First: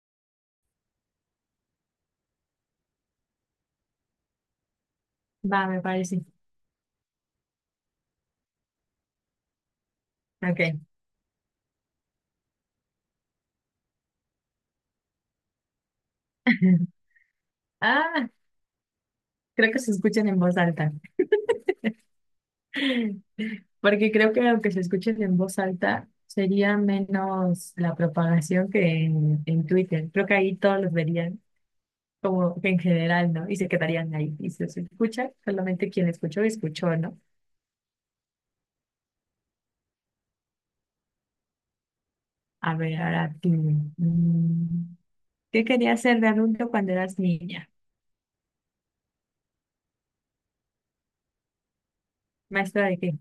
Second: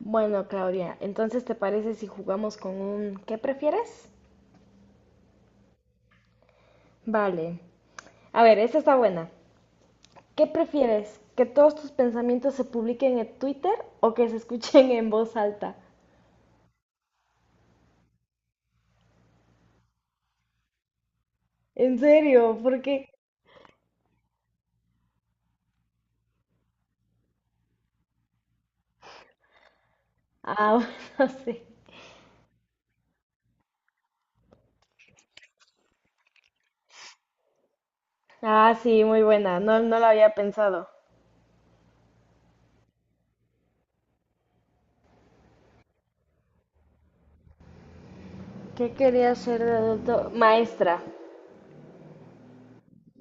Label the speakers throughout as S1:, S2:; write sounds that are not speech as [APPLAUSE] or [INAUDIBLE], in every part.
S1: Bueno, Claudia, entonces ¿te parece si jugamos con un ¿qué prefieres?
S2: Va, me parece.
S1: Vale. A ver, esta está buena. ¿Qué
S2: Ok.
S1: prefieres? ¿Que todos tus pensamientos se publiquen en Twitter o que se escuchen en voz alta?
S2: [LAUGHS] Ah, creo que se escuchen en voz alta.
S1: ¿En serio? ¿Por qué?
S2: [LAUGHS] Porque creo que aunque se escuchen en voz alta, sería menos la propagación que en Twitter. Creo que ahí todos
S1: Ah,
S2: los
S1: [LAUGHS] bueno,
S2: verían
S1: sí.
S2: como que en general, ¿no? Y se quedarían ahí. Y si se escucha, solamente quien escuchó, escuchó, ¿no?
S1: Ah, sí, muy buena. No, no lo había pensado.
S2: A ver, ahora tú. Mm, ¿qué querías ser de adulto cuando eras niña?
S1: ¿Qué quería ser de adulto? Maestra.
S2: ¿Maestra de qué?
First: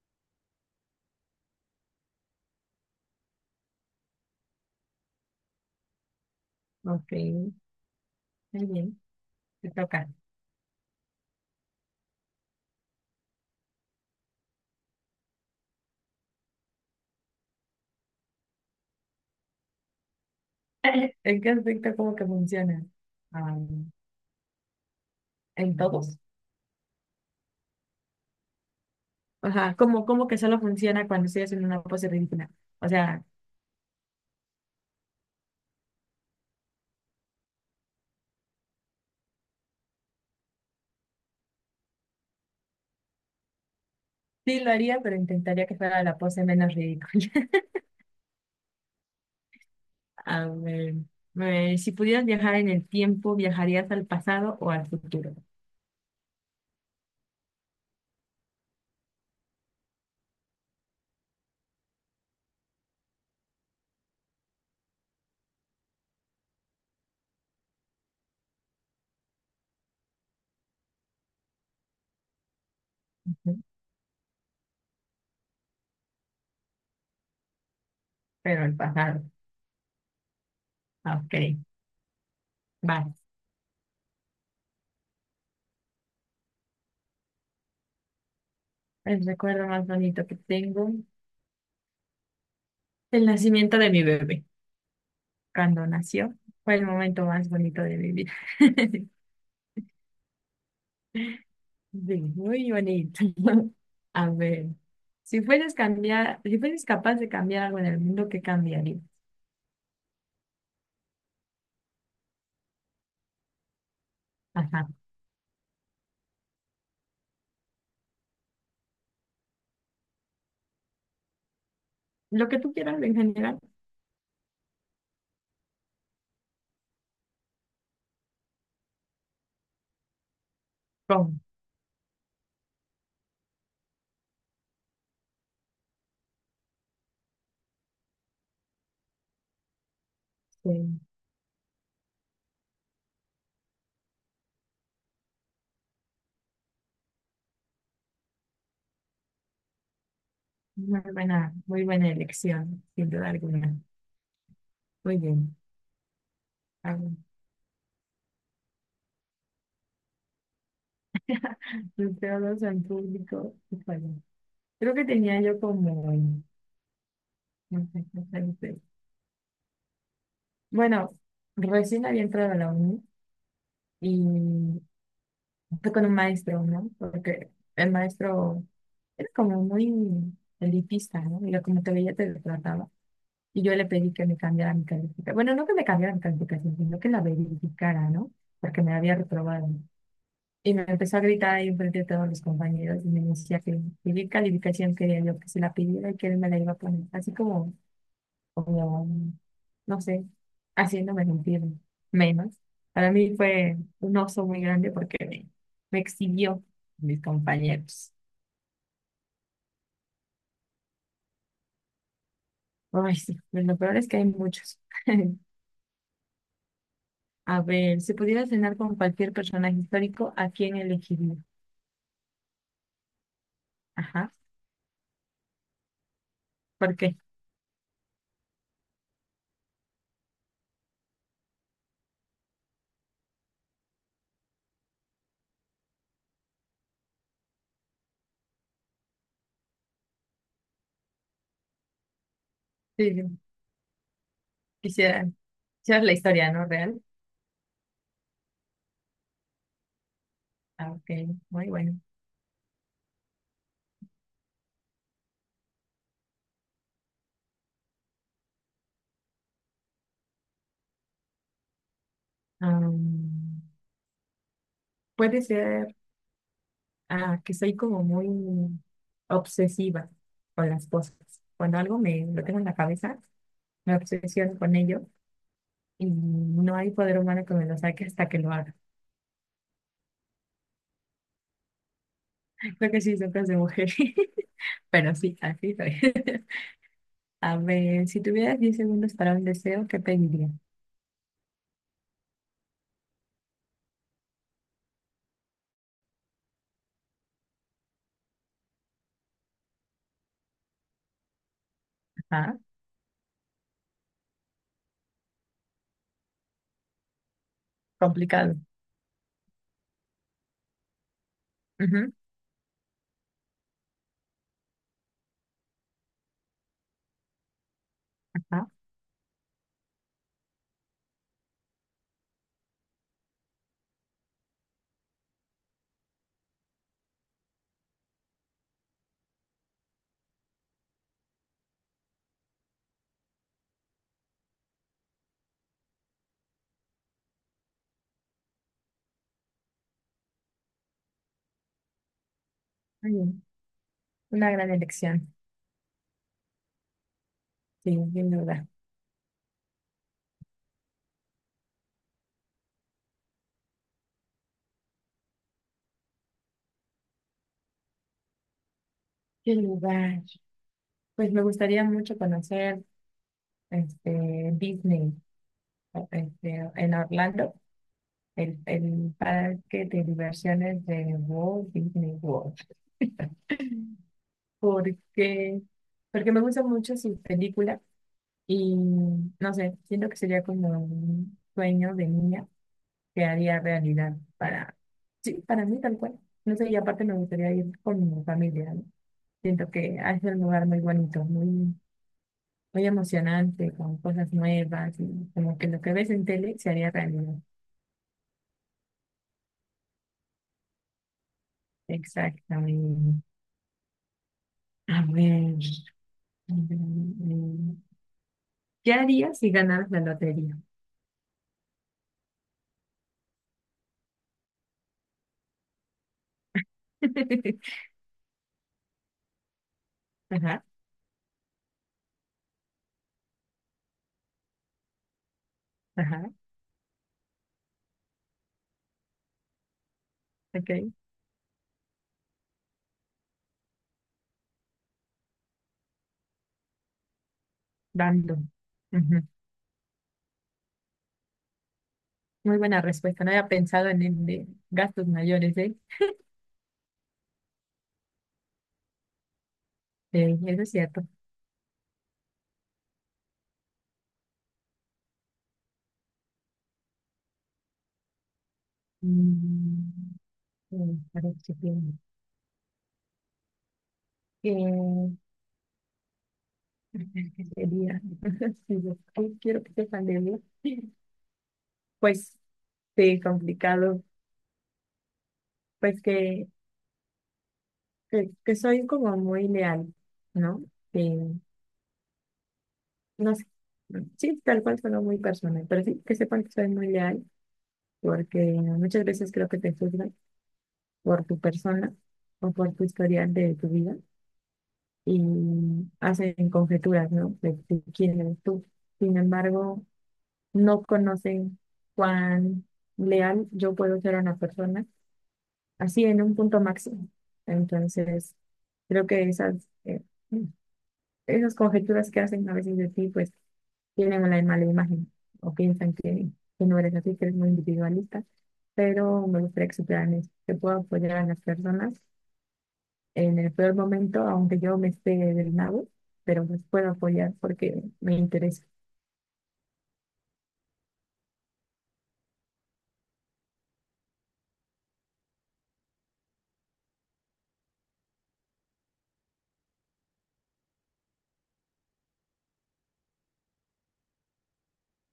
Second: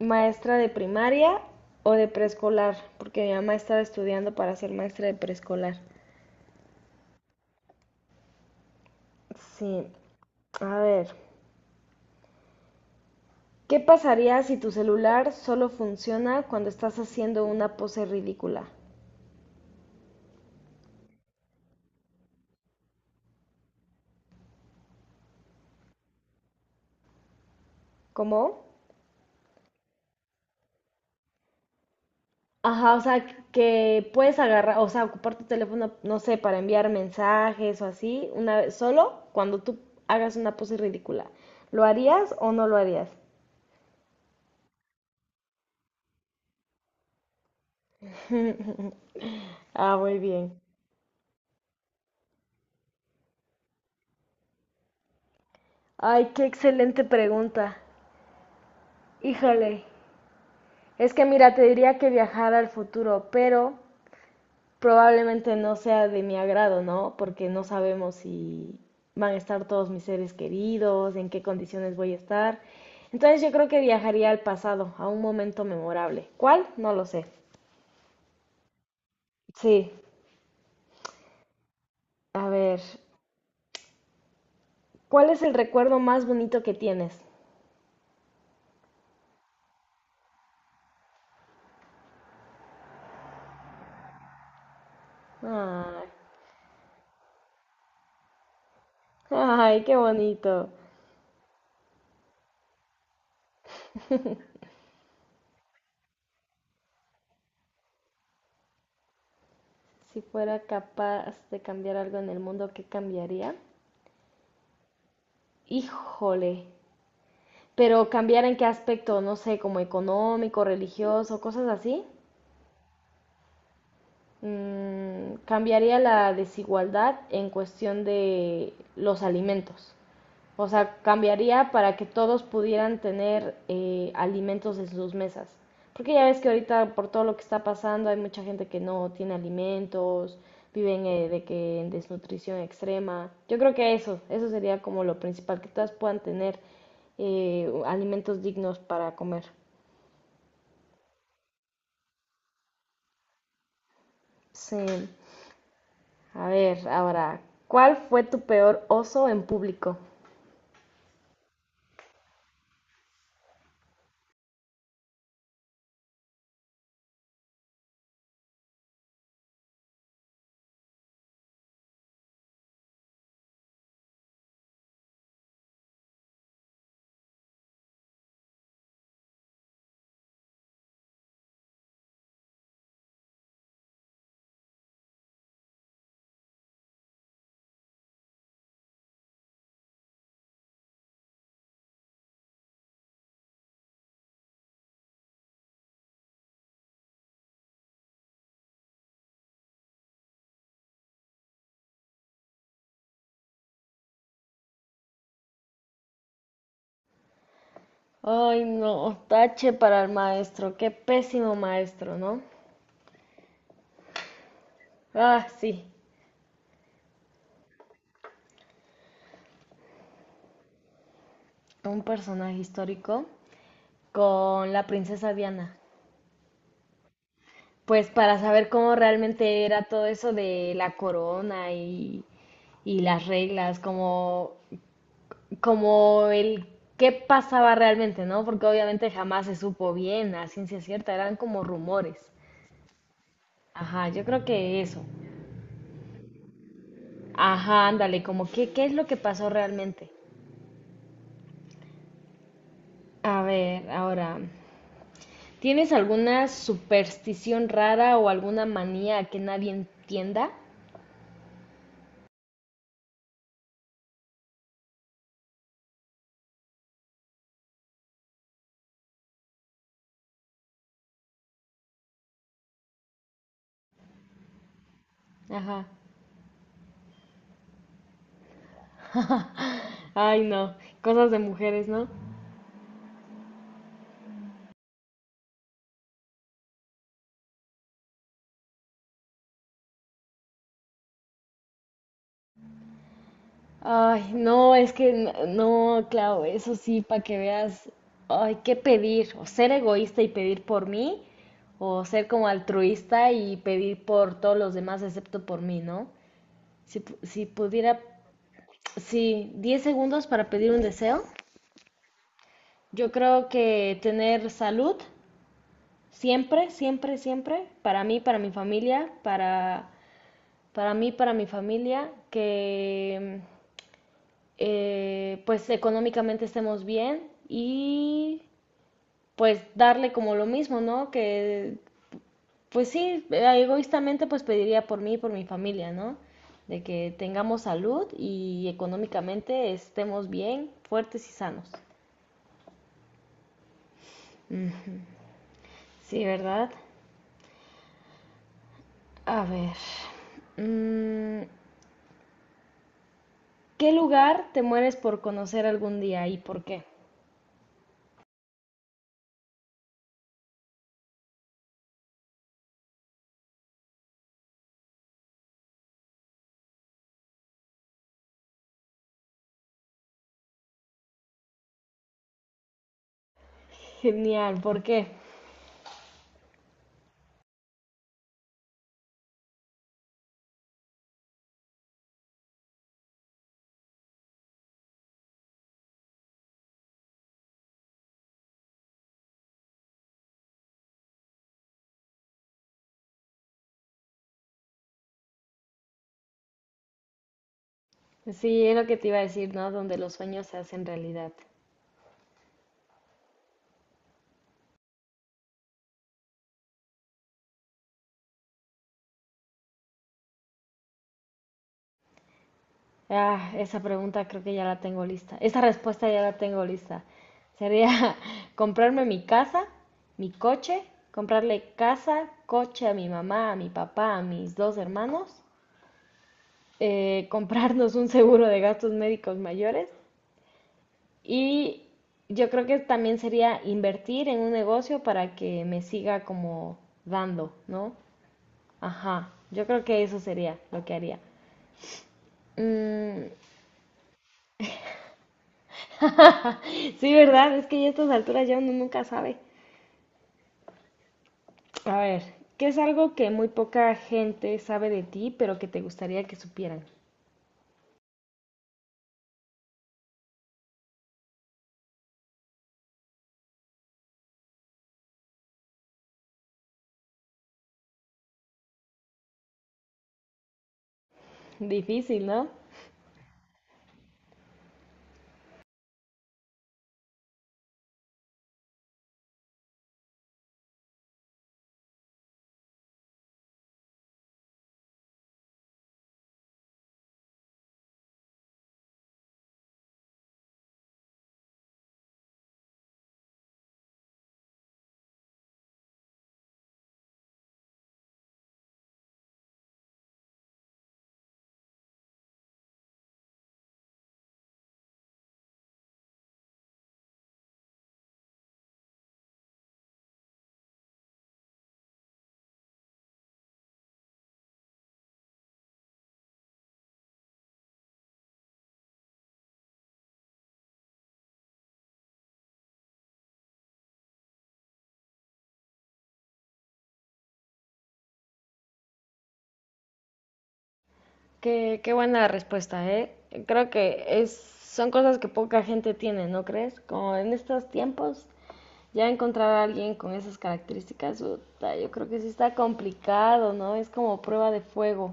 S1: Maestra de primaria o de preescolar, porque mi mamá estaba estudiando para ser maestra de preescolar.
S2: Ok, muy bien. Te
S1: Sí.
S2: toca.
S1: A ver. ¿Qué pasaría si tu celular solo funciona cuando estás haciendo una pose ridícula?
S2: [LAUGHS] ¿En qué aspecto como que funciona? Ah, en todos.
S1: ¿Cómo?
S2: Ajá, como que solo funciona cuando estoy haciendo una pose ridícula. O
S1: Ajá, o
S2: sea,
S1: sea, que puedes agarrar, o sea, ocupar tu teléfono, no sé, para enviar mensajes o así, una vez, solo cuando tú hagas una pose ridícula. ¿Lo harías o no lo harías?
S2: sí lo haría, pero intentaría que fuera la pose menos ridícula. [LAUGHS]
S1: Ah, muy
S2: A
S1: bien.
S2: ver, si pudieras viajar en el tiempo, ¿viajarías al pasado o al futuro?
S1: Ay, qué excelente pregunta. Híjole. Es que mira, te diría que viajar al futuro, pero probablemente no sea de mi agrado, ¿no? Porque no sabemos si van a estar todos mis seres queridos, en qué condiciones voy a estar. Entonces yo
S2: Ujú.
S1: creo que viajaría al pasado, a un momento memorable. ¿Cuál? No lo sé.
S2: Pero al pasado.
S1: Sí,
S2: Ah, ok,
S1: a ver,
S2: vale.
S1: ¿cuál es el recuerdo más bonito que tienes?
S2: El recuerdo más bonito que tengo, el nacimiento de mi bebé. Cuando
S1: Ay,
S2: nació, fue el momento más bonito de mi vida. [LAUGHS]
S1: ay, qué bonito.
S2: Sí, muy bonito. [LAUGHS] A ver, si fueras cambiar, si fueras capaz de cambiar algo en el mundo, ¿qué cambiaría?
S1: Si fuera capaz de cambiar algo en el mundo, ¿qué cambiaría?
S2: Ajá.
S1: Híjole. Pero cambiar en qué aspecto, no sé, como económico, religioso, cosas así.
S2: Lo que tú quieras en general.
S1: Cambiaría la desigualdad en cuestión de los alimentos. O sea,
S2: Prom.
S1: cambiaría para que todos pudieran tener alimentos en sus mesas. Porque ya ves que ahorita por todo lo que está pasando hay mucha gente que no tiene alimentos,
S2: Sí.
S1: viven de que en desnutrición extrema. Yo creo que eso sería como lo principal, que todas puedan tener alimentos dignos para comer.
S2: Muy buena elección, sin duda alguna.
S1: Sí.
S2: Muy bien.
S1: A ver,
S2: A ver.
S1: ahora, ¿cuál fue tu peor oso en público?
S2: [LAUGHS] Los teólogos en público. Híjole. Creo que tenía yo como, no sé, no sé, no sé. Bueno, recién había entrado a la uni y fue con un maestro, ¿no? Porque el maestro era como muy elitista, ¿no? Y lo- como te veía te trataba. Y yo le pedí que me cambiara mi calificación. Bueno, no que me cambiara mi calificación, sino que la verificara, ¿no? Porque me había reprobado. Y me empezó a gritar ahí enfrente de todos los compañeros y me decía que qué calificación quería yo que se la pidiera y que él me la iba a poner. Así como como, no sé, haciéndome sentir menos. Para mí fue un oso muy grande porque me exhibió mis compañeros.
S1: Ay, no, tache para el maestro, qué pésimo maestro, ¿no?
S2: Ay, sí, pero lo peor es que hay muchos. [LAUGHS]
S1: Ah, sí,
S2: A ver, si pudiera cenar con cualquier personaje histórico, ¿a quién elegiría?
S1: un personaje histórico
S2: Ajá,
S1: con la princesa Diana.
S2: ¿por qué?
S1: Pues para saber cómo realmente era todo eso de la corona y las reglas, como, como el qué pasaba realmente, ¿no? Porque obviamente jamás se supo bien, a ciencia cierta, eran como rumores.
S2: Sí, sí,
S1: Ajá, yo creo que eso.
S2: quisiera, quisiera la historia, ¿no? Real.
S1: Ajá, ándale, como que, ¿qué es lo que pasó realmente?
S2: Ah, ok, muy bueno.
S1: A ver, ahora, ¿tienes alguna superstición rara o alguna manía que nadie entienda?
S2: Am, puede ser Ah, que soy como muy obsesiva con las cosas. Cuando algo me lo tengo en la cabeza, me obsesiono con ello
S1: Ajá.
S2: y no hay poder humano que me lo saque hasta que lo haga.
S1: Ay, no, cosas de mujeres, ¿no?
S2: [LAUGHS] Creo que sí, son cosas de mujer. [LAUGHS] Pero sí, así soy. [LAUGHS] A ver, si tuvieras 10 segundos para un deseo, ¿qué pediría?
S1: Ay, no, es que no, claro, eso sí, para que veas, ay, ¿qué pedir? O ser egoísta y pedir por mí, o ser como
S2: Ajá,
S1: altruista y pedir por todos los demás excepto por mí, ¿no? Si, si pudiera,
S2: complicado.
S1: sí, 10 segundos para pedir un deseo.
S2: Ujú,
S1: Yo creo que tener salud siempre, siempre, siempre, para mí, para mi
S2: ajá,
S1: familia, para mí, para mi familia, que pues económicamente estemos bien y pues darle como lo mismo, ¿no? Que pues sí, egoístamente pues pediría por mí y por mi familia, ¿no? De que tengamos salud y económicamente estemos bien, fuertes y sanos.
S2: muy bien. Una gran
S1: Ujú.
S2: elección,
S1: Sí, ¿verdad?
S2: sí, sin duda.
S1: A ver, mm, ¿qué lugar te mueres por conocer algún día y por qué?
S2: ¿Qué lugar? Pues me gustaría mucho conocer este, Disney o- este, en Orlando. El parque de diversiones de Walt Disney World. [LAUGHS]
S1: Genial, ¿por qué?
S2: Porque, porque me gustan mucho sus películas y no sé, siento que sería como un sueño de niña que haría realidad para, sí, para mí tal cual. No sé, y aparte me gustaría ir con mi familia, ¿no? Siento que es un lugar muy bonito, muy, muy emocionante, con cosas nuevas y como que lo que ves en tele se haría realidad.
S1: Sí, es lo que te iba a decir, ¿no? Donde los sueños se hacen realidad.
S2: Exactamente. A ver. Mm, ¿qué harías si ganaras la lotería?
S1: Ah, esa pregunta creo que ya la tengo lista. Esa respuesta ya la tengo lista.
S2: [LAUGHS]
S1: Sería [LAUGHS] comprarme mi casa, mi
S2: Ajá,
S1: coche, comprarle casa, coche a mi mamá, a mi papá, a mis dos hermanos,
S2: ajá,
S1: [LAUGHS] comprarnos un seguro de gastos médicos mayores.
S2: ok,
S1: Y yo creo que también sería invertir en un negocio para que me siga como dando, ¿no?
S2: random. Ujú.
S1: Ajá, yo creo que eso sería lo que haría.
S2: Muy buena respuesta, no
S1: Mm,
S2: había pensado en el de gastos mayores, ¿eh?
S1: sí, ¿verdad? Es que ya a estas alturas ya uno nunca sabe.
S2: Sí, eso es cierto.
S1: A ver, ¿qué es algo que muy poca gente sabe de ti, pero que te gustaría que supieran?
S2: Mm, mm, a ver qué tiene. Eh, [LAUGHS] ¿qué sería? [LAUGHS] Sí, yo- ay, quiero que sepan de mí.
S1: Difícil,
S2: Pues
S1: ¿no?
S2: sí, complicado. Pues que soy como muy leal, ¿no? Eh, no sé. Sí, tal cual sonó muy personal, pero sí que sepan que soy muy leal, porque muchas veces creo que te juzgan por tu persona o por tu historial de tu vida y hacen conjeturas, ¿no? De quién eres tú. Sin embargo, no conocen cuán leal yo puedo ser a una persona, así en un punto máximo. Entonces, creo que esas, esas conjeturas que hacen a veces de ti, pues tienen una mala imagen o piensan que no eres así, que eres muy individualista, pero me gustaría que supieran eso, que puedo apoyar a las personas en el peor momento, aunque yo me esté del nabo, pero pues puedo apoyar porque me interesa.
S1: Qué, qué buena respuesta, ¿eh? Creo que es, son cosas que poca gente tiene, ¿no crees? Como en estos tiempos, ya encontrar a alguien con esas características, puta, yo creo que sí está complicado, ¿no? Es como prueba de fuego.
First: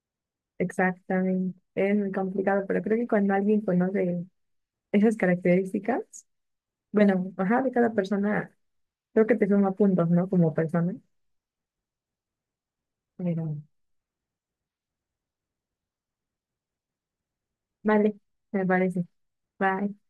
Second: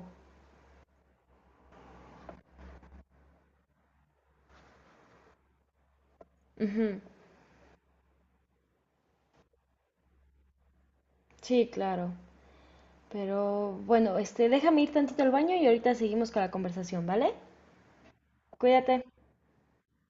S2: Exactamente, es muy complicado, pero creo que cuando alguien conoce esas características,
S1: Ujú.
S2: bueno, ajá, de cada persona, creo que te suma puntos, ¿no? Como persona,
S1: Sí, claro.
S2: pero
S1: Pero bueno, este, déjame ir tantito al baño y ahorita seguimos con la conversación, ¿vale?
S2: vale, me
S1: Cuídate.
S2: parece. Bye.